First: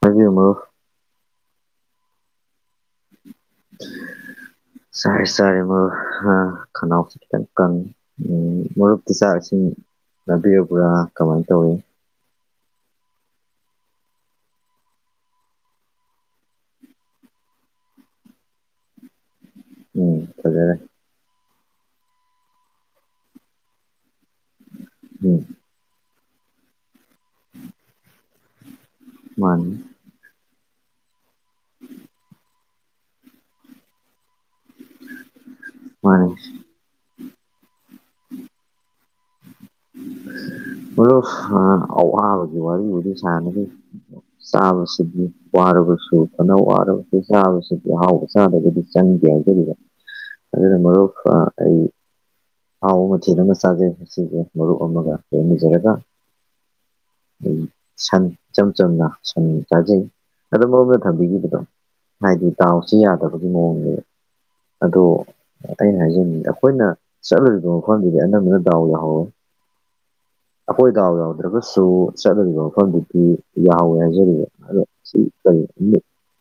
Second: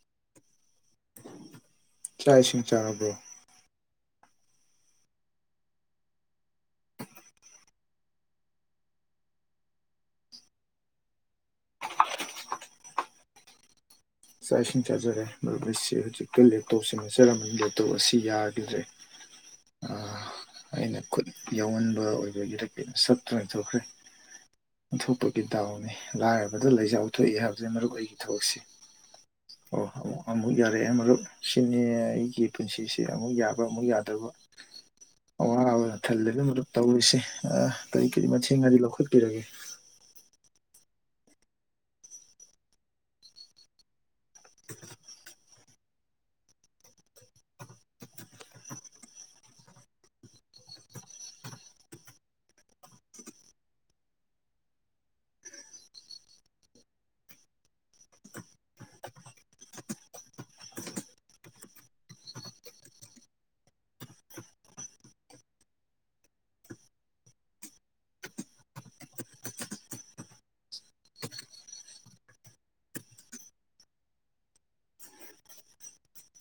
ꯍꯥꯏꯃ ꯆꯥꯛ ꯏꯁꯤꯡ ꯆꯥꯅꯕ꯭ꯔꯣ ꯁꯔ ꯆꯔꯦ ꯃ ꯍꯥ ꯈ ꯑꯣꯁꯤ ꯀ ꯎ ꯃ ꯆꯥꯁꯤ [inaudible] ꯅꯅꯥꯕꯤꯔꯕ꯭ꯔꯥ ꯀꯃꯥꯏꯅ ꯇꯧꯏ ꯆꯥꯛ ꯏꯁꯤꯡ ꯆꯥꯖꯔꯦ ꯃꯔꯨꯞꯁꯤ ꯍꯧꯖꯤꯛꯀꯤ ꯂꯦꯞꯇꯣꯞ ꯁꯤꯅꯆꯔꯝꯃꯅꯤ ꯂꯦꯞꯇꯣꯞ ꯑꯁꯤ ꯌꯥꯈꯤꯗ꯭ꯔꯦ ꯎꯝ ꯐꯖꯔꯦ ꯑꯩꯅ ꯈꯨꯠ ꯌꯥꯎꯍꯟꯕ ꯑꯣꯏꯕ ꯏꯔꯛ ꯁꯠꯇ꯭ꯔꯨꯥꯏꯅ ꯇꯧꯈ꯭ꯔꯦ ꯎꯝ ꯑꯣꯟꯊꯣꯛꯄꯒꯤ ꯗꯥꯎꯅꯤ ꯂꯥꯏꯔꯕꯗ ꯂꯩꯖꯥꯎ ꯎꯠꯊꯣꯛꯏ ꯍꯥꯏꯕꯕꯁꯤ ꯃꯔꯨꯞ ꯑꯩꯒꯤ ꯊꯕꯛꯁꯤ ꯃꯥꯅꯤ ꯑꯣ ꯍ ꯑ ꯑꯃꯨꯛ ꯌꯥꯔꯛꯑꯦ ꯃꯔꯛ ꯁꯤꯅꯤ ꯑꯩꯒꯤ ꯄꯨꯟꯁꯤꯁꯦ ꯑꯃꯨꯛ ꯌꯥꯕ ꯑꯃꯨꯛ ꯌꯥꯗꯕ ꯑꯋꯥꯕ ꯊꯜꯂꯦ ꯃꯥꯅꯤ ꯑꯗꯨꯗꯨ ꯇꯧꯔꯤꯁꯦ ꯀꯔꯤ ꯀꯔꯤ ꯃꯊꯦꯡ ꯍꯥꯏꯔꯤ ꯂꯧꯈꯠ ꯑꯗ ꯑꯋꯥꯕꯒꯤ ꯋꯥꯔꯤ ꯋꯥ ꯁꯥꯟꯅꯔꯤ ꯆꯥꯕꯁꯤꯗꯤ ꯋꯥꯔꯕꯁꯨ ꯐꯅ ꯋꯥꯔꯕꯁꯨ ꯆꯥꯕꯁꯤꯗꯤ ꯑꯍꯥꯎꯕ ꯆꯥꯗꯒꯗꯤ ꯆꯪꯗꯦ ꯑꯗꯨꯅ ꯃꯔ ꯑꯩ ꯑꯍꯥꯎ ꯃꯊꯦꯜ ꯑꯃ ꯆꯥꯖꯩ ꯁꯤꯁꯦ ꯃꯔꯨꯞ ꯑꯃꯒ ꯂꯣꯏꯅꯖꯔꯒ ꯑꯩ ꯁꯟ ꯏꯆꯝ ꯆꯝꯅ ꯁꯟ ꯇꯥꯖꯩ ꯑꯣ ꯃꯔꯣꯝꯗ ꯊꯝꯕꯤꯈꯤꯕꯗꯣ ꯍꯥꯏꯗꯤ ꯇꯥꯎꯁꯤ ꯌꯥꯗꯕꯒꯤ ꯃꯑꯣꯡꯅꯦꯗ ꯑꯗꯣ ꯑꯩꯅ ꯍꯥꯏꯖꯅꯤꯡꯤ ꯑꯩꯈꯣꯏꯅ ꯆꯠꯂꯨꯔꯤꯕ ꯃꯐꯝꯗꯨꯗꯤ ꯑꯅꯝꯕꯅ ꯗꯥꯎ ꯌꯥꯎꯍꯧꯋꯦ [inaudible] ꯑꯩꯈꯣꯏ ꯗꯥꯎ ꯌꯥꯎꯗ꯭ꯔꯒꯁꯨ ꯆꯠꯅꯔꯤꯕ ꯃꯐꯝꯗꯨꯗꯤ ꯌꯥꯎꯋꯦ ꯍꯥꯏꯖꯔꯤꯕ ꯑꯗ ꯁꯤ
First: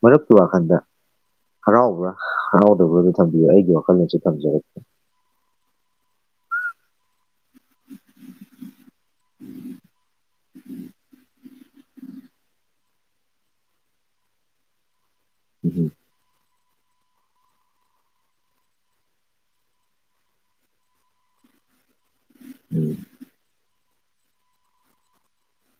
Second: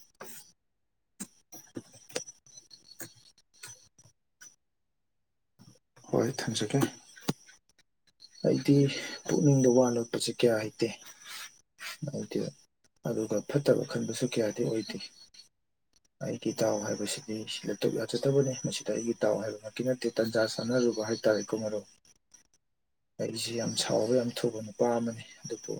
ꯃꯔꯨꯞ ꯊ ꯋꯥ ꯈꯟꯗ ꯍꯔꯥꯎꯕ꯭ꯔꯥ ꯍꯔꯥꯎꯗꯕ꯭ꯔꯥ ꯑꯗꯨ ꯊꯝꯕꯤꯌꯨ ꯑꯩꯒꯤ ꯋꯥꯈꯜꯂꯣꯟꯁꯨ ꯊꯝꯖꯔꯛꯀꯦ ꯍꯣꯏ ꯊꯝꯖꯒꯦ ꯁꯄ ꯆꯀꯤꯦ ꯍꯥꯏꯥꯏꯇꯦ ꯍꯗꯤ ꯑꯗꯨꯒ ꯐꯠꯇꯕ ꯈꯟꯕꯁꯨ ꯀꯌꯥꯗꯤ ꯑꯣꯏꯗꯦ ꯎꯝ ꯀꯤ ꯇꯥꯎ ꯍꯥꯏꯕꯁꯤꯗꯤ ꯁꯤ ꯂꯇꯛ ꯌꯥꯖꯗꯕꯅꯤ ꯃꯁꯤꯗ ꯑꯩꯒꯤ ꯇꯥꯎ ꯍꯥꯏꯕꯃꯛꯛꯀꯤ ꯅꯠꯇꯦ ꯇꯥꯟꯖꯥ ꯆꯥꯟꯅꯔꯨꯕ ꯍꯥꯏꯇꯥꯔꯦ ꯀ ꯃꯔꯣꯛ ꯎꯝ ꯑꯩꯁꯤ ꯌꯥꯝ ꯁꯥꯎꯕ ꯌꯥꯝ ꯊꯨꯕꯅꯤ ꯄꯥꯝꯕꯅꯦ ꯑꯗꯨꯕꯨ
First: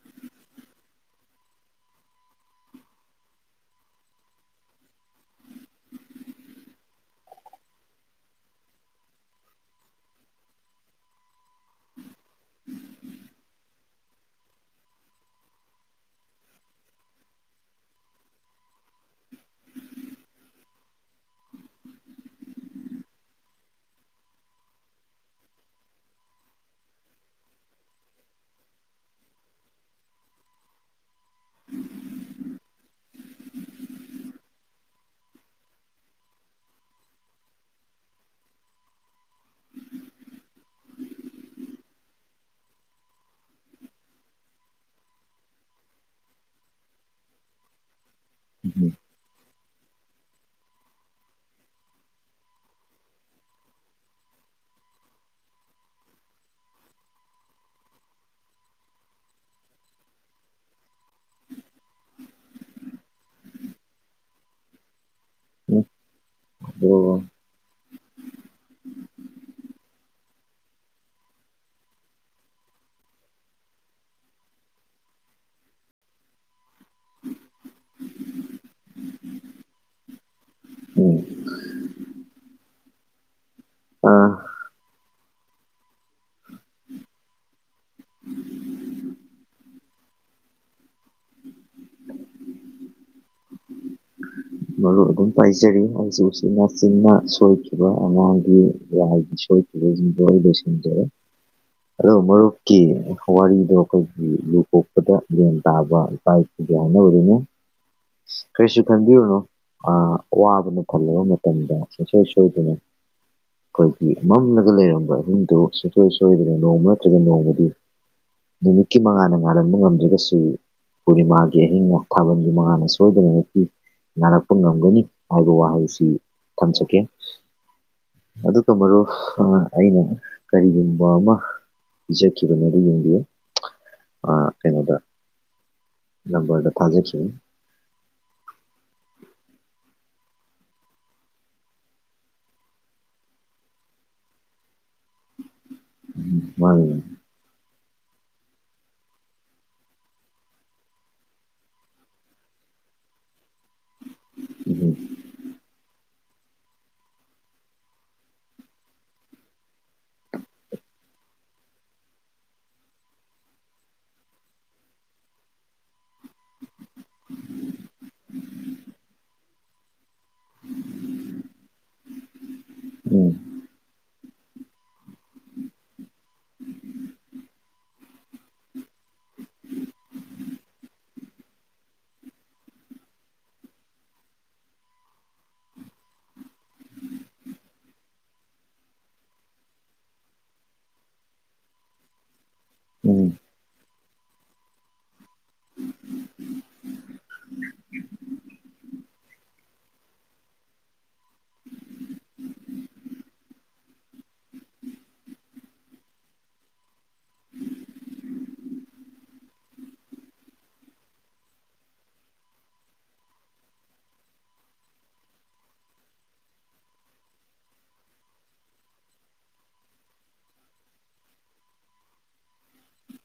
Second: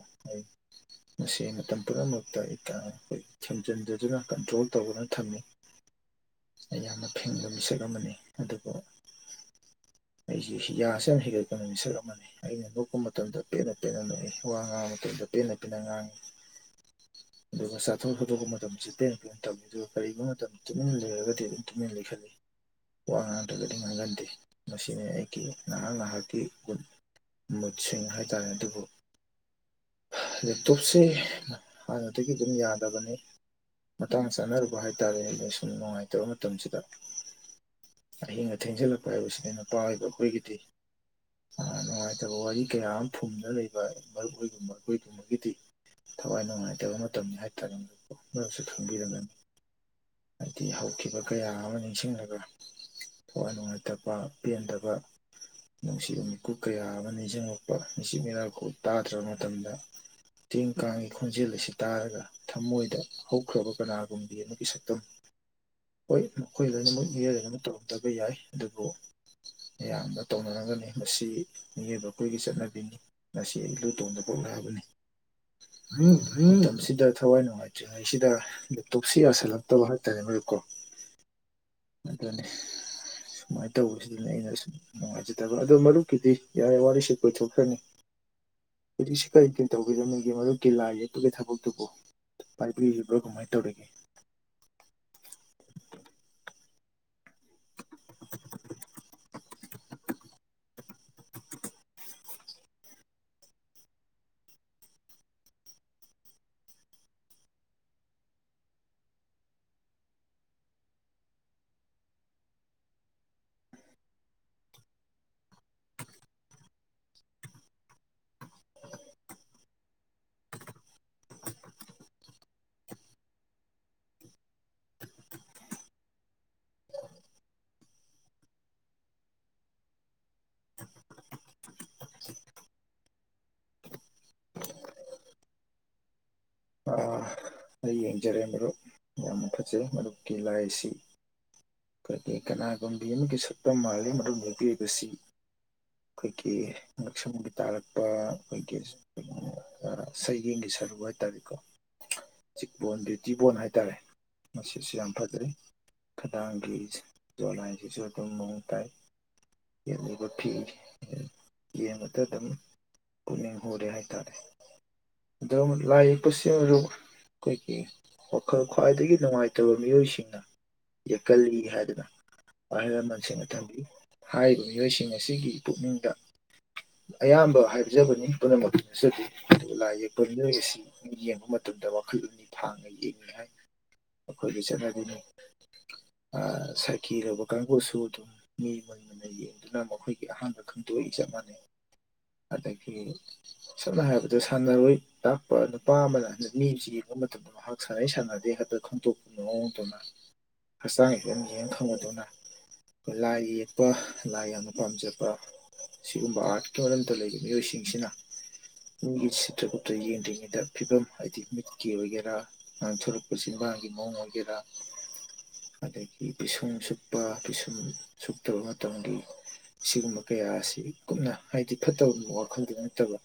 ꯃꯁꯤꯁ ꯃꯇꯝ ꯄꯨꯝꯅꯃꯛꯇ ꯑꯩꯈꯣꯏ ꯊꯦꯝꯖꯤꯟꯖꯗꯨꯅ ꯀꯟꯇ꯭ꯔꯣꯜ ꯇꯧꯗꯨꯅ ꯊꯝꯃꯤ ꯑꯩ ꯌꯥꯝꯅ ꯐꯦꯡꯕ ꯃꯤꯁꯛ ꯑꯃꯅꯤ ꯑꯗꯨꯕꯨ ꯑꯩꯁꯤꯦ ꯌꯥꯁ ꯌꯥꯝ ꯍꯦꯟꯒꯠꯄꯅ ꯃꯤꯁꯛ ꯑꯃꯅꯤ ꯑꯩꯅ ꯅꯣꯛꯄ ꯃꯇꯝꯗ ꯄꯦꯟꯅ ꯋꯥ ꯉꯥꯡ ꯃꯇꯨꯡꯇꯤ ꯅꯠꯇꯤꯅ ꯉꯥꯡꯉꯤ ꯑꯗꯨꯒ ꯆꯥꯊꯣꯛ ꯈꯣꯇꯣꯛꯄ ꯃꯇꯝꯗꯁꯨ ꯄꯦꯟ ꯄꯝ ꯇꯝꯃꯤ ꯑꯗꯨꯒ ꯀꯔꯤꯨꯝ ꯃꯇꯝꯗ ꯇꯨꯃꯤꯦꯟ ꯂꯩꯔꯒꯗꯤ ꯑꯗꯨꯝ ꯇꯨꯃꯤꯦꯟ ꯂꯩ ꯈꯠꯜꯂꯤ ꯋꯥ ꯉꯥꯡꯗ꯭ꯔꯒꯗꯤ ꯉꯥꯡꯒꯟꯗꯦ ꯃꯁꯤꯅꯤ ꯑꯩꯒꯤ ꯅꯍꯥꯛ ꯉꯥꯏꯍꯥꯛꯀꯤ ꯒꯨꯟ ꯃꯨꯁꯤꯡ ꯍꯥꯏꯥꯏ ꯍꯥꯏꯇꯥꯔꯦ ꯑꯗꯨꯕꯨ ꯂꯦꯞꯇꯣꯞꯁꯦ ꯍꯥꯟꯅꯗꯒꯤ ꯑꯗꯨꯝ ꯌꯥ ꯅꯤ ꯃꯇꯥꯡ ꯆꯥꯅꯔꯨꯕ ꯍꯥꯏꯇꯥꯔꯦ ꯂꯣꯏꯁꯨꯝ ꯅꯨꯡꯉꯥꯏꯇꯕ ꯃꯇꯝꯁꯤꯗ ꯑꯍꯤꯡ ꯑ ꯊꯦꯡꯖꯤꯜꯂꯛꯄ ꯍꯥꯏꯕꯁꯤ ꯑꯩꯅ ꯄꯥꯎꯋꯕ ꯑꯩꯈꯣꯏꯒꯤꯗꯤ ꯑ ꯅꯨꯡꯉꯥꯏꯇꯕ ꯋꯥꯔꯤ ꯀꯌꯥꯝ ꯐꯨꯝꯗ ꯂꯩꯕ ꯃꯔꯣꯏꯒꯨꯝꯕ ꯑꯩꯈꯣꯏꯒꯨꯝꯕꯒꯤꯗꯤ ꯊꯋꯥꯏ ꯅꯨꯡꯉꯥꯏꯇꯕ ꯃꯇꯝꯅꯤ ꯍꯥꯏꯇꯥꯔꯦ ꯑꯗꯨꯗꯨ ꯃꯔꯁꯨ ꯎꯝ ꯈꯪꯕꯤꯔꯝꯒꯅꯤ ꯍꯥꯏꯗꯤ ꯍꯧꯈꯤꯕ ꯀꯌꯥ ꯑꯃ ꯅꯤꯡꯁꯤꯡꯂꯒ ꯑꯋꯥ ꯅꯨꯡꯉꯥꯏꯇꯕ ꯄꯦꯟꯗꯕ ꯅꯨꯡꯁꯤꯕ ꯃꯤꯀꯨꯞ ꯀꯌꯥ ꯑꯃ ꯅꯤꯡꯁꯤꯡꯉꯛꯄ ꯁꯤ ꯃꯤꯅꯥꯈ ꯇꯥꯗ꯭ꯔꯕ ꯃꯇꯝꯗ ꯆꯦꯡ ꯀꯥꯡꯒꯤ ꯈꯣꯟꯖꯦꯜ ꯑꯁꯤ ꯇꯥꯔꯒ ꯊꯃꯣꯏꯗ ꯍꯧꯈ꯭ꯔꯕ ꯀꯅꯥꯒꯨꯝꯕꯤ ꯑꯃꯒꯤ ꯁꯛꯇꯝ ꯎꯝ ꯍꯣꯏ ꯃꯈꯣꯏ ꯂꯣꯏꯅꯃꯛ ꯑꯗꯣ ꯃꯤꯑꯣꯏꯗꯅꯃꯛ ꯇꯧꯔꯝꯗꯕ ꯌꯥꯏ ꯑꯗꯨꯕꯨ ꯃꯌꯥꯝꯅ ꯇꯧꯅꯔꯝꯒꯅꯤ ꯃꯁꯤ ꯃꯤꯑꯣꯏꯕ ꯑꯩꯈꯣꯏꯒꯤ ꯆꯠꯅꯕꯤꯅꯤ ꯉꯁꯤ ꯑꯩ ꯂꯨ ꯇꯣꯡꯗ ꯄꯣꯛꯂꯛꯑꯕꯅꯤ ꯎꯝ ꯎꯝ ꯁꯤꯗ ꯊꯋꯥꯏ ꯅꯨꯡꯉꯥꯏꯇ꯭ꯔꯤꯉꯩꯁꯤꯗ ꯂꯦꯞꯇꯣꯛꯁꯤ ꯌꯥꯁꯜꯂꯛꯇꯕ ꯍꯥꯏꯇꯥꯔꯦ ꯃꯣꯏꯀꯣ ꯑꯣ ꯑꯗꯨꯗꯅꯦ ꯁꯨꯃꯥꯏꯅ ꯇꯧꯕꯁꯤꯗꯅ ꯑꯥ ꯑꯩꯅ ꯁꯨꯝ ꯅꯨꯡꯉꯥꯏꯖꯗꯕ ꯑꯗꯣ ꯃꯔꯨꯞꯀꯤꯗꯤ ꯌꯥꯔꯦ ꯋꯥꯔꯤꯁꯨ ꯀꯣꯏꯊꯣꯛ꯭ꯔꯅꯤ ꯍꯧꯖꯤꯛ ꯁꯤ ꯀꯔꯤꯇ ꯇꯧꯕꯤꯔꯝꯃꯤꯦ ꯃꯔꯨꯞꯀꯤ ꯂꯥꯏ ꯌꯦꯛꯄꯒꯤ ꯊꯕꯛꯇꯨꯕꯨ ꯄꯥꯏꯕꯤꯔꯤꯕ꯭ꯔꯣ ꯀꯃꯥꯏꯅ ꯇꯧꯔꯤꯒꯦ ꯃꯔꯨ ꯑꯗꯨꯝ ꯄꯥꯏꯖꯔꯤ ꯍꯧꯖꯤꯛ ꯍꯧꯖꯤꯛ ꯃꯆꯤꯟꯅ ꯁꯣꯏꯈꯤꯕ ꯑꯉꯥꯡꯒꯤ ꯂꯥꯏꯒꯤꯁꯨ ꯗꯁꯟꯖ ꯑꯗꯨꯒ ꯃꯔꯨꯞꯀꯤ ꯋꯥꯔꯤꯗꯣ ꯑꯩꯈꯣꯏꯒꯤ ꯂꯨ ꯀꯣꯛꯄꯗ ꯂꯦꯟ ꯇꯥꯕ ꯏꯄꯥꯨ ꯌꯥꯅ ꯑꯣꯏꯗꯨꯅꯦ ꯀꯩꯁꯨ ꯈꯟꯕꯤꯌꯅꯣ ꯑ ꯋꯥꯕꯅ ꯈꯜꯂꯕ ꯃꯇꯝꯗ ꯁꯣꯏ ꯁꯣꯏꯗꯅ ꯑꯩꯈꯣꯏꯒꯤ ꯃꯝꯂꯒ ꯂꯩꯔꯝꯕ ꯌꯨꯝꯗꯨ ꯁꯨꯡꯁꯣꯏ ꯁꯣꯏꯗꯅ ꯅꯣꯡꯃ ꯅꯠꯇ꯭ꯔꯒ ꯅꯣꯡꯃꯗꯤ ꯅꯨꯃꯤꯠꯀꯤ ꯃꯉꯥꯅ ꯉꯥꯍꯟꯕ ꯉꯝꯗ꯭ꯔꯤꯒ ꯁ꯭ꯔꯤ ꯄꯨꯔꯅꯤꯃꯥꯒꯤ ꯑꯍꯤꯡ ꯅꯣꯡꯊꯥꯕꯜꯒꯤ ꯃꯉꯥꯅ ꯁꯣꯏꯗꯅ ꯅꯨꯄꯤ ꯅꯥꯔꯛꯄ ꯉꯝꯒꯅꯤ ꯍꯥꯏꯕ ꯋꯥꯍꯩꯁꯤ ꯊꯝꯖꯒꯦ ꯑꯗꯨꯒ ꯃꯔꯨ ꯑꯩꯅ ꯀꯔꯤꯒꯨꯝꯕ ꯑꯃ ꯖ ꯀ ꯌꯦꯗꯤ ꯑ ꯀꯩꯅꯗ ꯂꯕꯔꯗ ꯊꯖꯦ ꯁꯤ ꯑꯥ, ꯑꯩ ꯌꯦꯡꯖꯔꯦ ꯃꯔꯨꯞ ꯌꯥꯝꯅ ꯐꯖꯩ ꯃꯔꯨꯞꯀꯤ ꯂꯥꯏ ꯑꯁꯤ ꯐ ꯀꯅꯥꯒꯨꯝꯕꯤ ꯑꯃꯒꯤ ꯁꯛꯇꯝ ꯃꯥꯜꯂꯤꯦ ꯃꯔꯝ ꯅꯨꯄꯤꯕꯁꯤ ꯑꯩꯈꯣꯏꯒꯤ ꯎꯝ ꯃꯥꯅꯤ ꯉꯛꯁꯪꯒꯤ ꯇꯥꯔꯛꯄ ꯑꯩꯈꯣꯏꯒꯤ ꯁꯩꯔꯦꯡꯒꯤ ꯁꯔꯨꯛ ꯍꯥꯏꯇꯥꯔꯦꯀꯣ ꯆꯤꯛꯕꯣꯟ ꯕꯦꯇꯤꯕꯣꯟ ꯍꯥꯏꯇꯥꯔꯦ ꯃꯁꯤꯁꯨ ꯎꯝ ꯌꯥꯝ ꯐꯖꯩ ꯈꯗꯥꯡꯒꯤ ꯖꯣꯠꯂꯥꯏꯁꯤꯁꯨ ꯑꯗꯨꯝ ꯃꯑꯣꯡ ꯇꯥꯏ ꯌꯦꯡꯉꯕ ꯐꯤ ꯌꯦꯡꯉꯒ ꯑꯗꯨꯝ ꯄꯨꯛꯅꯤꯡ ꯍꯨꯔꯦ ꯍꯥꯏꯇꯥꯔꯦ ꯑꯣ ꯂꯥꯏ ꯌꯦꯛꯄꯁꯤꯡ ꯑꯩꯈꯣꯏꯒꯤ ꯋꯥꯈꯜ ꯈ꯭ꯋꯥꯏꯗꯒꯤ ꯅꯨꯡꯉꯥꯏꯇꯕ ꯃꯤꯑꯣꯏꯁꯤꯡ ꯌꯦꯛꯀꯜꯂꯤ ꯍꯥꯏꯗꯨꯅ ꯑꯍꯜ ꯂꯃꯟꯁꯤꯡꯅ ꯎꯝ ꯊꯝꯕꯤ ꯍꯥꯏꯔꯤꯕ ꯃꯤꯑꯣꯏꯁꯤꯡ ꯑꯁꯤꯒꯤ ꯄꯨꯛꯅꯤꯡꯗ ꯑꯌꯥꯝꯕ ꯍꯥꯏꯕ ꯄꯤꯖꯕꯅꯤ ꯄꯨꯝꯅꯃꯛ ꯅꯆꯗꯦ ꯑꯗꯨ ꯂꯥꯏ ꯌꯦꯛꯄ ꯃꯤꯑꯣꯏ ꯑꯁꯤ ꯌꯦꯡꯕ ꯃꯇꯝꯗ ꯋꯥꯈꯜ ꯊꯥꯡꯅ ꯌꯦꯡꯉꯤ ꯍꯥꯏ ꯑꯩꯈꯣꯏꯗ ꯆꯠꯅꯕꯤꯅꯤ ꯁꯥꯏꯊꯤꯔꯕ ꯀꯥꯡꯕꯨꯁꯨ ꯑꯗꯨꯝ ꯃꯤ ꯃꯣꯏꯃꯅ ꯌꯦꯡꯗꯨꯅ ꯃꯈꯣꯏꯒꯤ ꯑꯍꯥꯟꯕ ꯈꯪ ꯏ ꯃꯅꯦ ꯑꯗꯒꯤ ꯎꯝ ꯁꯝꯅ ꯍꯥꯏꯔꯕꯗ ꯁꯥꯟꯅꯔꯣꯏ ꯇꯥꯛꯄ ꯅꯨꯄꯥ ꯑꯃꯅ ꯅꯨꯄꯤꯁꯤꯒꯤ ꯃꯇꯝꯗ ꯃꯍꯥꯛ ꯁꯥꯟꯅꯩ ꯁꯥꯟꯅꯗꯦ ꯈꯛꯇ ꯈꯪꯗꯣꯛꯇꯨꯅ ꯃꯑꯣꯡꯗꯧꯅ ꯍꯛꯆꯥꯡꯒꯤ ꯑꯗꯨꯝ ꯌꯦꯡ ꯈꯪꯕꯗꯨꯅ ꯑꯩꯈꯣꯏ ꯂꯥꯏ ꯌꯦꯛꯄ ꯂꯥꯏ ꯌꯥꯝꯅ ꯄꯥꯝꯖꯕ ꯁꯤꯒꯨꯝꯕ ꯑꯥꯔꯠꯀꯤ ꯃꯔꯝꯗ ꯂꯩꯔꯤꯕ ꯃꯤꯑꯣꯏꯁꯤꯡꯁꯤꯅ ꯏꯒꯤ ꯁꯤꯇ꯭ꯔꯄꯇ ꯌꯦꯡꯗ꯭ꯔꯤꯉꯩꯗ ꯐꯤꯕꯝ ꯍꯥꯏꯗꯤ ꯀꯀꯤ ꯑꯣꯏꯒꯦꯔꯥ ꯉꯥꯡꯊꯣꯔꯛꯄ ꯆꯤꯟꯕꯥꯥꯡꯒꯤ ꯃꯑꯣꯡ ꯑꯣꯏꯒꯦꯔꯥ ꯑꯗꯒꯤ ꯄꯤꯁꯨꯝ ꯁꯛꯄ ꯄꯤꯁꯨꯝ ꯁꯛꯇꯕ ꯃꯇꯝꯒꯤ ꯁꯤꯒꯨꯝꯕ ꯀꯌꯥ ꯑꯁꯤ ꯀꯨꯞꯅ ꯍꯥꯏꯗꯤ ꯐꯠꯇꯕ ꯋꯥꯈꯜꯗ ꯅꯠꯇꯕ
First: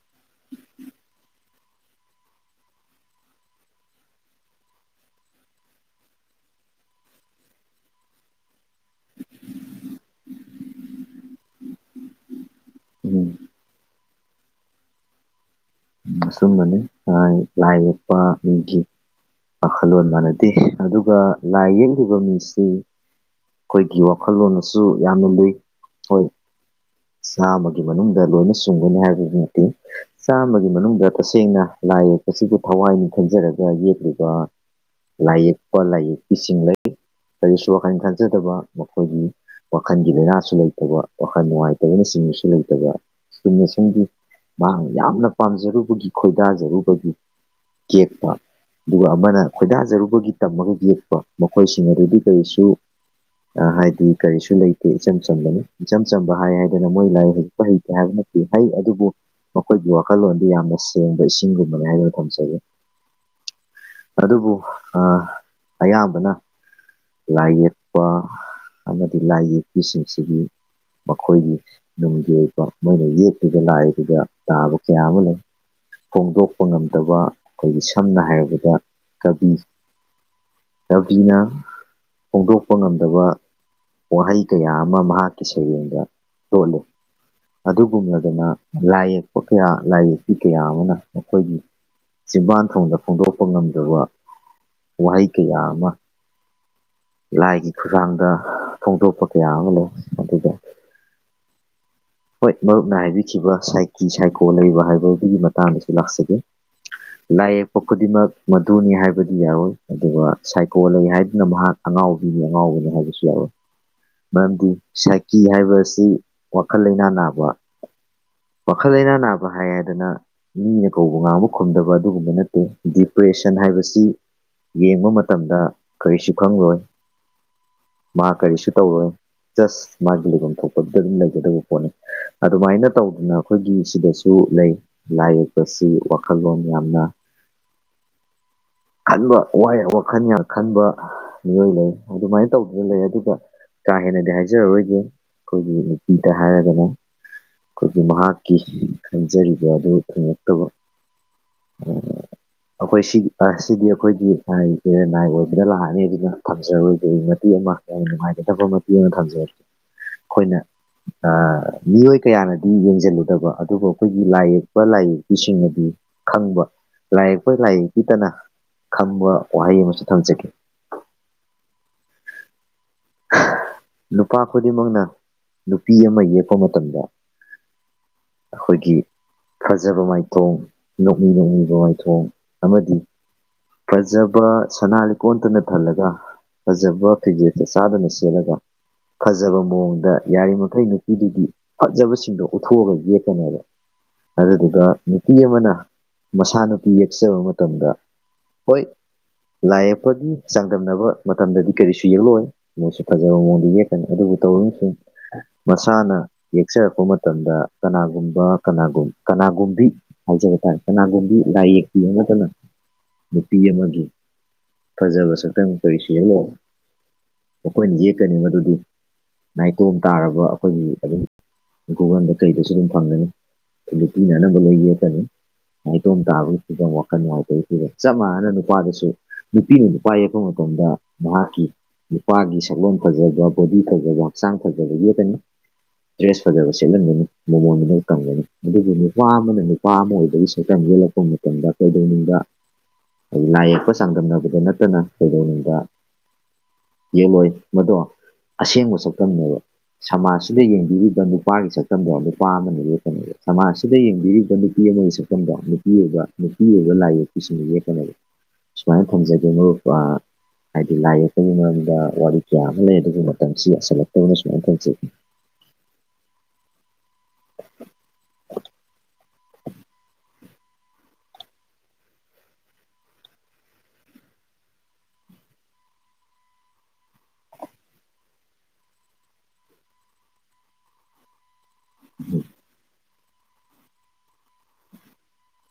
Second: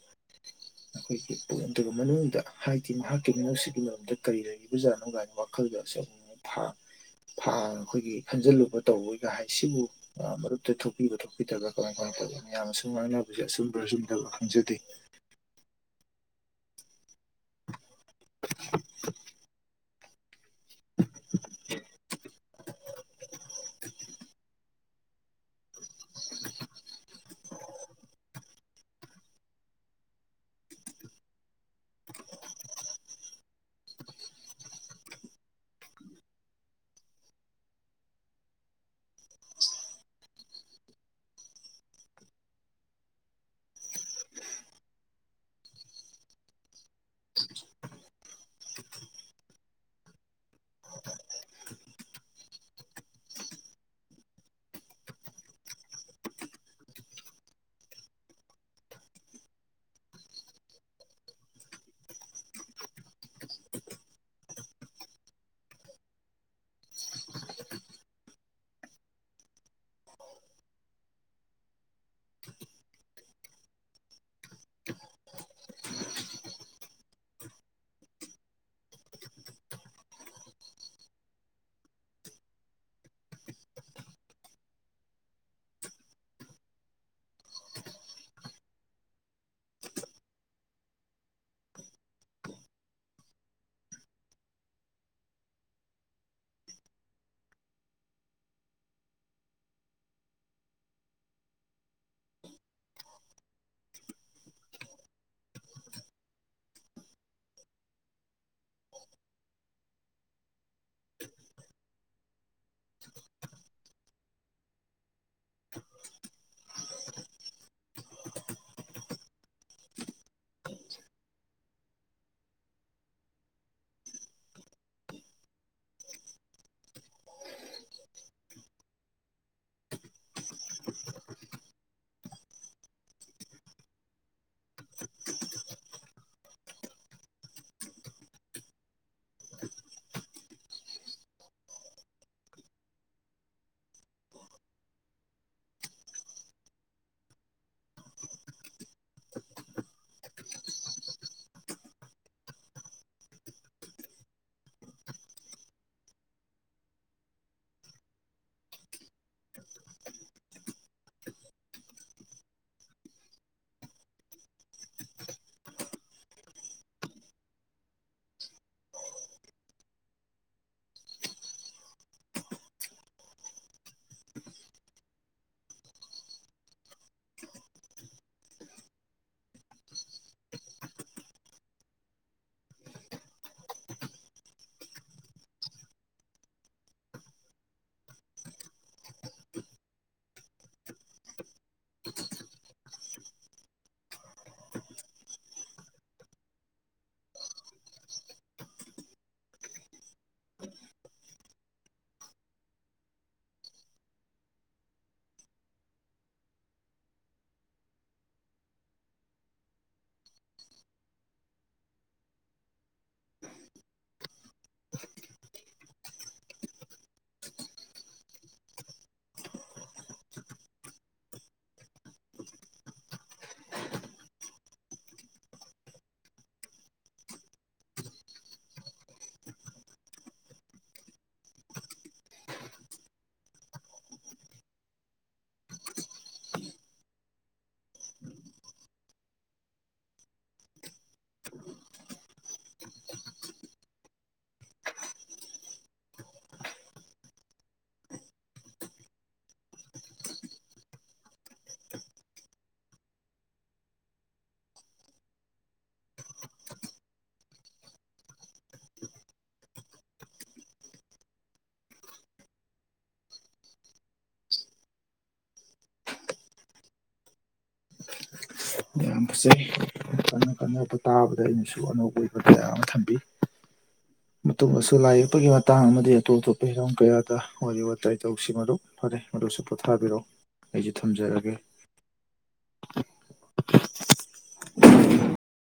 ꯑꯩꯈꯣꯏꯒꯤ ꯄꯣ ꯑꯗꯨꯒꯤ ꯃꯅꯨꯡꯗ ꯍꯥꯏꯗꯤ ꯃꯍꯥꯛ ꯀꯦꯃꯤꯅꯦꯜꯁꯤꯒꯤ ꯃꯔꯝꯗ ꯀꯔꯤ ꯂꯩꯔꯤꯕꯖꯥꯠꯅꯣ ꯀꯥꯏꯅ ꯋꯥꯈꯜꯗꯁꯦ ꯊꯥ ꯑꯩꯈꯣꯏꯒꯤ ꯈꯟꯖꯤꯜꯂꯨꯕ ꯇꯧꯕꯣꯏꯒ ꯍꯥꯏ ꯁꯤꯕꯨ ꯃꯔꯨꯞꯇ ꯊꯣꯛꯄꯤꯕ ꯊꯣꯛꯄꯤꯗ꯭ꯔꯒ ꯀꯃꯥꯏ ꯀ ꯃꯤꯌꯥꯝꯅꯁꯨꯨꯝ ꯎꯝ ꯉꯥꯡꯅꯕꯁꯦ ꯑꯆꯨꯝꯕ ꯑꯁꯨꯝꯗꯕ ꯈꯪꯖꯗꯦ ꯑꯁꯨꯝꯕꯅꯦ ꯂꯥꯏ ꯌꯦꯛꯄ ꯃꯤꯒꯤ ꯑꯂꯣꯟ ꯃꯥꯟꯅꯗꯦ ꯑꯗꯨꯒ ꯂꯥꯏ ꯌꯦꯛꯂꯤꯕ ꯃꯤꯁꯤ ꯑꯩꯈꯣꯏꯒꯤ ꯋꯥꯈꯜꯂꯣꯟꯅꯁꯨ ꯌꯥꯝꯅ ꯂꯨꯏ ꯍꯣꯏ ꯆꯥꯃ ꯃꯅꯨꯡꯗ ꯂꯣꯏꯅ ꯆꯨꯡꯒꯅꯤ ꯍꯥꯏꯕꯗꯨꯃꯠꯇꯦ ꯆꯥꯃ ꯃꯅꯨꯡꯗ ꯇꯁꯦꯡꯅ ꯂꯥꯏ ꯌꯦꯛꯄꯁꯤꯕꯨ ꯊꯋꯥꯏ ꯅꯤꯡ ꯈꯖꯔꯒ ꯌꯦꯛꯂꯤꯕ ꯂꯥꯏ ꯌꯦꯛꯄ ꯂꯥꯏ ꯌꯦꯛꯄꯤꯁꯤꯡ ꯂꯩ ꯀꯔꯤꯁꯨ ꯋꯥꯈꯜ ꯈꯟꯖꯗꯕ ꯃꯈꯣꯏꯒꯤ ꯋꯥꯈꯜꯒꯤ ꯂꯥꯏꯅꯥꯁꯨ ꯂꯩꯇꯕ ꯋꯥꯈꯜ ꯅꯨꯡꯉꯥꯏꯇꯕꯅ ꯆꯤꯡꯕꯁꯨ ꯂꯩꯇꯕ ꯆꯤꯡꯕꯁꯤꯡꯗꯤ ꯃꯍꯥꯛꯅ ꯌꯥꯝꯅ ꯄꯥꯝꯖꯔꯨꯕꯒꯤ ꯈꯣꯏꯗꯥꯖꯔꯨꯕꯒꯤ ꯀꯦꯛꯄ ꯑꯗꯨꯒ ꯑꯃꯅ ꯈꯣꯏꯗꯥꯖꯔꯨꯕꯒꯤ ꯇꯝꯃꯒ ꯌꯦꯛꯄ ꯃꯈꯣꯏꯁꯤꯡ ꯑꯗꯨꯗꯤ ꯀꯔꯤꯁꯨ ꯍꯥꯏꯗꯤ ꯀꯔꯤꯁꯨ ꯂꯩꯇꯦ ꯏꯆꯝ ꯆꯝꯕꯅꯤ ꯏꯆꯝ ꯆꯝꯕ ꯍꯥꯏ ꯍꯥꯏꯗꯅ ꯃꯣꯏ ꯂꯥꯏ ꯍꯩꯄ ꯍꯩꯇꯦ ꯍꯥꯏꯕ ꯍꯩ ꯑꯗꯨꯕꯨ ꯃꯈꯣꯏꯕꯨ ꯋꯥꯈꯜꯂꯣꯟꯗꯤ ꯌꯥꯝꯅ ꯁꯦꯡꯕ ꯏꯁꯤꯡꯒꯨꯝꯕꯅꯤ ꯍꯥꯏꯗꯨꯅ ꯊꯝꯖꯒꯦ ꯑꯗꯨꯕꯨ ꯑꯌꯥꯝꯕꯅ ꯂꯥꯏ ꯌꯦꯛꯄ ꯑꯃꯗꯤ ꯂꯥꯏ ꯌꯦꯛꯄꯤꯁꯤꯡꯁꯤꯒꯤ ꯃꯈꯣꯏꯒꯤ ꯅꯨꯡꯒꯤ ꯑꯣꯏꯕ ꯃꯣꯏꯅ ꯌꯦꯛꯇꯨꯗ ꯂꯥꯏꯗꯨꯗ ꯇꯥꯕ ꯀꯌꯥ ꯑꯃ ꯂꯩ ꯐꯣꯡꯗꯣꯛꯄ ꯉꯝꯗꯕ ꯑꯩꯈꯣꯏꯒꯤ ꯁꯝꯅ ꯍꯥꯏꯔꯕꯗ ꯀꯕꯤ ꯊꯤꯅ ꯐꯣꯡꯗꯣꯛꯄ ꯉꯝꯗꯕ ꯋꯥꯍꯩ ꯀꯌꯥ ꯑꯃ ꯃꯍꯥꯛꯀꯤ ꯁꯩꯔꯦꯡꯗ ꯇꯣꯜꯂꯤ ꯑꯗꯨꯒꯨꯝꯂꯗꯨꯅ ꯂꯥꯏ ꯌꯦꯛꯄ ꯀꯌꯥ ꯂꯥꯏ ꯌꯦꯛꯄꯤ ꯀꯌꯥ ꯑꯃꯅ ꯃꯈꯣꯏꯒꯤ ꯁꯤꯖꯤꯝꯕꯥꯟ ꯊꯣꯡꯗ ꯐꯣꯡꯗꯣꯛꯄ ꯉꯝꯗꯕ ꯋꯥꯍꯩ ꯀꯌꯥ ꯑꯃ ꯂꯥꯏꯒꯤ ꯈꯨꯠꯊꯥꯡꯗ ꯐꯣꯡꯗꯣꯛꯄ ꯀꯌꯥ ꯑꯃ ꯂꯩ ꯑꯗꯨꯒ [unintelligible] ꯍꯣꯏ ꯃꯔꯨꯞꯅ ꯍꯥꯏꯕꯤꯈꯤꯕ ꯁꯥꯏꯀꯤ ꯁꯥꯏꯀꯣ ꯂꯩꯕ ꯍꯥꯏꯕꯗꯨꯒꯤ ꯃꯇꯥꯡꯗꯁꯨ ꯂꯥꯛꯆꯒꯦ ꯂꯥꯏ ꯌꯦꯛꯄ ꯈꯨꯗꯤꯡꯃꯛ ꯃꯗꯨꯅꯤ ꯍꯥꯏꯕꯗꯤ ꯌꯥꯔꯣꯏ ꯑꯗꯨꯒ ꯁꯥꯏꯀꯣ ꯂꯩ ꯍꯥꯏꯗꯨꯅ ꯃꯍꯥꯛ ꯑꯉꯥꯎꯕꯤꯅꯤ ꯑꯉꯥꯎꯕꯅꯤ ꯍꯥꯏꯕꯁꯨ ꯌꯥꯎꯋꯤ ꯃꯔꯝꯗꯤ ꯁꯥꯏꯀꯤ ꯍꯥꯏꯕ ꯑꯁꯤ ꯑꯈꯜ ꯂꯩꯅꯥ ꯅꯥꯕ ꯋꯥꯈꯜ ꯂꯩꯥꯏꯅꯥ ꯅꯥꯕ ꯍꯥꯏꯗꯅ ꯃꯤ ꯑ ꯀꯧꯕ ꯉꯥꯡꯕ ꯈꯨꯝꯗꯕ ꯑꯗꯨꯒꯨꯝꯕ ꯅꯠꯇꯦꯗꯤ ꯄ꯭ꯔꯦꯁꯟ ꯍꯥꯏꯕꯁꯤ ꯌꯦꯡꯕ ꯃꯇꯝꯗ ꯀꯔꯤꯁꯨ ꯈꯪꯂꯣꯏ ꯃꯥ ꯀꯔꯤꯁꯨ ꯇꯧꯔꯣꯏ ꯖꯁ ꯃꯥꯒꯤ ꯂꯩꯐꯝꯐꯝ ꯊꯣꯛꯄꯗ ꯑꯗꯨꯝ ꯂꯩꯒꯗꯕ ꯄꯣꯠꯅꯤ [unintelligible] ꯑꯗꯨꯃꯥꯏꯅ ꯇꯧꯗꯅ ꯑꯩꯈꯣꯏꯒꯤ ꯁꯤꯗꯁꯨ ꯂꯩ ꯂꯥꯏ ꯌꯦꯛꯄꯁꯤ ꯋꯥꯈꯜꯂꯣꯟ ꯌꯥꯝꯅ [unintelligible] ꯈꯟꯕ ꯋꯥꯈꯜ ꯌꯥꯝ ꯈꯟꯕ ꯃꯤꯑꯣꯏ ꯂꯩ ꯑꯗꯨꯃꯥꯏꯅ ꯇꯧꯗꯨꯅ ꯂꯩ ꯑꯗꯨꯒ ꯀꯥ ꯍꯦꯟꯅꯗꯤ ꯍꯥꯏꯖꯔꯔꯣꯏꯒꯦ ꯑꯩꯈꯣꯏꯒꯤ ꯅꯨꯄꯤꯗ ꯍꯥꯏꯔꯒꯅ ꯑꯩꯈꯣꯏꯒꯤ ꯃꯍꯥꯛꯀꯤ ꯈꯟꯖꯔꯤꯕ ꯑꯗꯨ ꯈꯪꯉꯛꯇꯕ [unintelligible] ꯑꯩꯈꯣꯏ ꯁꯤ ꯁꯤꯗꯤ ꯑꯩꯈꯣꯏꯗꯤ ꯂꯥꯏꯁꯦ ꯂꯥꯏ ꯑꯣꯏꯣꯏꯕꯅ ꯂꯥꯛꯑꯅꯤ ꯑꯗꯨꯅ ꯊꯝꯖꯔꯣꯏꯗꯒꯤ ꯃꯇꯦ ꯌꯥꯝ ꯅꯨꯡꯉꯥꯏꯒꯗꯕ ꯃꯄꯤ ꯑꯃ ꯊꯝꯖꯦ ꯑꯩꯈꯣꯏꯅ ꯃꯤꯑꯣꯏ ꯀꯌꯥꯅꯗꯤ ꯌꯦꯡꯁꯤꯜꯂꯨꯗꯕ ꯑꯗꯨꯕꯨ ꯑꯩꯈꯣꯏꯒꯤ ꯂꯥꯏ ꯌꯦꯛꯄ ꯂꯥꯏ ꯌꯦꯛꯄꯤꯁꯤꯡꯅꯗꯤ ꯈꯪꯕ ꯂꯥꯏ ꯌꯦꯛꯄ ꯂꯥꯏ ꯌꯦꯛꯄꯤꯗꯅ ꯈꯪꯕ ꯋꯥꯍꯩ ꯑꯃꯁꯨ ꯊꯝꯖꯒꯦ [unintelligible] ꯅꯨꯄꯥ ꯈꯨꯗꯤꯡꯃꯛꯅ ꯅꯨꯄꯤ ꯑꯃ ꯌꯦꯛꯄ ꯃꯇꯝꯗ ꯑꯩꯈꯣꯏꯒꯤ ꯐꯖꯕ ꯃꯥꯏꯊꯣꯡ ꯅꯣꯡꯡꯂ ꯅꯅꯨꯡꯕ ꯃꯥꯏꯊꯣꯡ ꯑꯃꯗꯤ ꯐꯖꯕ ꯁꯅꯥ ꯂꯩꯀꯣꯟꯇꯅ ꯊꯜꯂꯒ ꯐꯖꯕ ꯐꯤꯖꯦ ꯁꯥꯗꯅꯂꯒ ꯐꯖꯕ ꯃꯑꯣꯡꯗ ꯌꯥꯔꯤꯃꯩ ꯅꯨꯄꯤꯗꯨꯗꯤ ꯐꯖꯕꯁꯤꯡꯗꯣ ꯎꯠꯊꯣꯛꯑꯒ ꯌꯦꯛꯀꯅꯦꯕ ꯑꯗꯨꯗꯨꯒ ꯅꯨꯄꯤ ꯑꯃꯅ ꯃꯁꯥꯅꯨꯄꯤ ꯌꯦꯛꯆꯕ ꯃꯇꯝꯗ ꯍꯣꯏ ꯂꯥꯏ ꯌꯦꯛꯄꯒꯤ ꯆꯥꯡꯗꯝꯅꯕ ꯃꯇꯝꯗꯗꯤ ꯀꯔꯤꯁꯨ ꯌꯦꯡꯂꯛꯂꯣꯏꯑꯣꯏ ꯃꯣꯏꯁꯨ ꯐꯖꯕ ꯃꯑꯣꯡꯗ ꯌꯦꯛꯀꯅꯤ ꯑꯗꯨꯕꯨ ꯇꯧꯝꯁꯤꯡ ꯃꯁꯥꯅ ꯌꯦꯛꯆꯔꯛꯄ ꯃꯇꯝꯗ ꯀꯅꯥꯒꯨꯝꯕ ꯀꯅꯥꯒꯨꯝ ꯀꯅꯥꯒꯨꯝꯕꯤ ꯍꯥꯏꯖꯕ ꯇꯥꯔꯦ ꯀꯅꯥꯒꯨꯝꯕꯤ ꯂꯥꯏ ꯌꯦꯛꯇ ꯅꯠꯇꯅ ꯅꯨꯄꯤ ꯑꯃꯒꯤ ꯐꯖꯕ ꯁꯛꯇꯝ ꯀꯧꯔꯤꯁ ꯌꯦꯂꯣ ꯑꯩꯈꯣꯏꯅ ꯌꯦꯛꯀꯅꯤ ꯃꯗꯨꯗꯤ ꯅꯥꯏꯇꯣꯝ ꯇꯥꯔꯕ ꯑꯩꯈꯣꯏꯒꯤ ꯑꯗꯨꯝ ꯒꯨꯒꯜꯗ ꯀꯩꯗꯁꯨ ꯑꯗꯨꯝ ꯐꯪꯒꯅꯤꯗ ꯄꯤꯅꯅꯕ ꯂꯩꯣꯏ ꯌꯦꯀꯅꯤ ꯅꯥꯥꯏꯇꯣꯝ ꯇꯥꯕꯈꯤꯗ ꯋꯥꯈꯜ ꯅꯨꯡꯥꯏꯇꯩ ꯁꯤꯗ ꯆꯞ ꯃꯥꯟꯅꯅ ꯅꯨꯄꯥꯗꯁꯨ ꯅꯨꯄꯤꯅ ꯅꯨꯄꯥ ꯌꯦꯛꯄ ꯃꯇꯝꯗ ꯃꯍꯥꯛꯀꯤ ꯅꯨꯄꯥꯒꯤ ꯁꯛꯂꯣꯟ ꯐꯖꯕ ꯕꯣꯗꯤ ꯐꯖꯕ ꯍꯛꯆꯥꯡ ꯐꯖꯕꯒꯤ ꯀꯩꯅꯣ ꯗ꯭ꯔꯦꯁ ꯐꯖꯕ ꯁꯦꯠꯍꯟꯒꯅꯤ ꯃꯃꯣꯟ ꯃꯅꯜ ꯀꯪꯒꯅꯤ ꯑꯗꯨꯕꯨ ꯅꯨꯄꯥ ꯑꯃꯅ ꯅꯨꯄꯥ ꯑꯃ ꯑꯣꯏꯕꯒꯤ ꯁꯛꯇꯝ ꯌꯜꯂꯛꯄ ꯃꯇꯝꯗ ꯀꯩꯗꯧꯅꯤꯡꯅꯨꯡꯗ ꯍꯥꯏꯗꯤ ꯂꯥꯏ ꯌꯦꯛꯄ ꯆꯥꯡꯗꯝꯅꯕꯗ ꯅꯠꯇꯅ ꯀꯩꯗꯧꯅꯨꯡꯗ ꯌꯦꯜꯂꯣꯏ ꯃꯗꯣ ꯑꯁꯦꯡꯕ ꯁꯛꯇꯝꯅꯦꯕ ꯁꯃꯥꯖꯁꯤꯗ ꯌꯦꯡꯕꯤꯔꯤꯕ ꯅꯨꯄꯥꯒꯤ ꯁꯛꯇꯝꯗꯣ ꯅꯨꯄꯥ ꯑꯃꯅ ꯂꯦꯞꯀꯅꯦꯕ ꯁꯃꯥꯖꯁꯤꯗ ꯌꯦꯡꯕꯤꯔꯤꯕ ꯅꯨꯄꯤ ꯌꯦꯉꯒꯤ ꯁꯛꯐꯝꯗꯣ ꯅꯨꯄꯤ ꯑꯣꯏꯕ ꯅꯨꯄꯤ ꯑꯣꯏꯕ ꯂꯥꯏ ꯌꯦꯛꯄꯤꯁꯤꯡꯅ ꯌꯦꯛꯀꯅꯦ ꯁꯨꯃꯥꯏꯅ ꯊꯝꯖꯒꯦ ꯃꯔꯨꯞ ꯍꯥꯏꯗꯤ ꯂꯥꯏ ꯌꯦꯛ ꯃꯗ ꯋꯥꯔꯤ ꯀꯌꯥ ꯑꯃ ꯂꯩ ꯑꯗꯨꯒꯤ ꯃꯇꯝꯁꯤ ꯌꯥꯁꯜꯂꯛꯇꯧꯅ ꯁꯨꯃꯥꯏꯅ ꯊꯧꯖꯦ [inaudible] ꯌꯥꯝꯁꯦ ꯀꯟꯅ ꯀꯟꯅ ꯇꯥꯕꯗ ꯑꯩꯅꯁꯨ ꯑꯅꯧꯕ ꯑꯣꯏꯕ ꯀꯌꯥ ꯑꯃ ꯊꯝꯕꯤ ꯃꯇꯨꯡꯗꯁꯨ ꯂꯥꯏ ꯌꯦꯛꯄꯒꯤ ꯃꯇꯥꯡ ꯑꯃꯗꯤ ꯑꯇꯣꯞ ꯑꯇꯣꯞꯄ ꯍꯤꯔꯝ ꯀꯌꯥꯗ ꯋꯥꯔꯤ ꯋꯥꯇꯥꯏ ꯇꯧꯁꯤ ꯃꯔꯨꯞ ꯐꯔꯦ ꯑꯗꯨꯁꯨ ꯄꯣꯊꯥꯕꯤꯔꯛꯑꯣ ꯑꯩꯁꯦ ꯊꯝꯖꯔꯒꯦ ꯎꯝ [inaudible]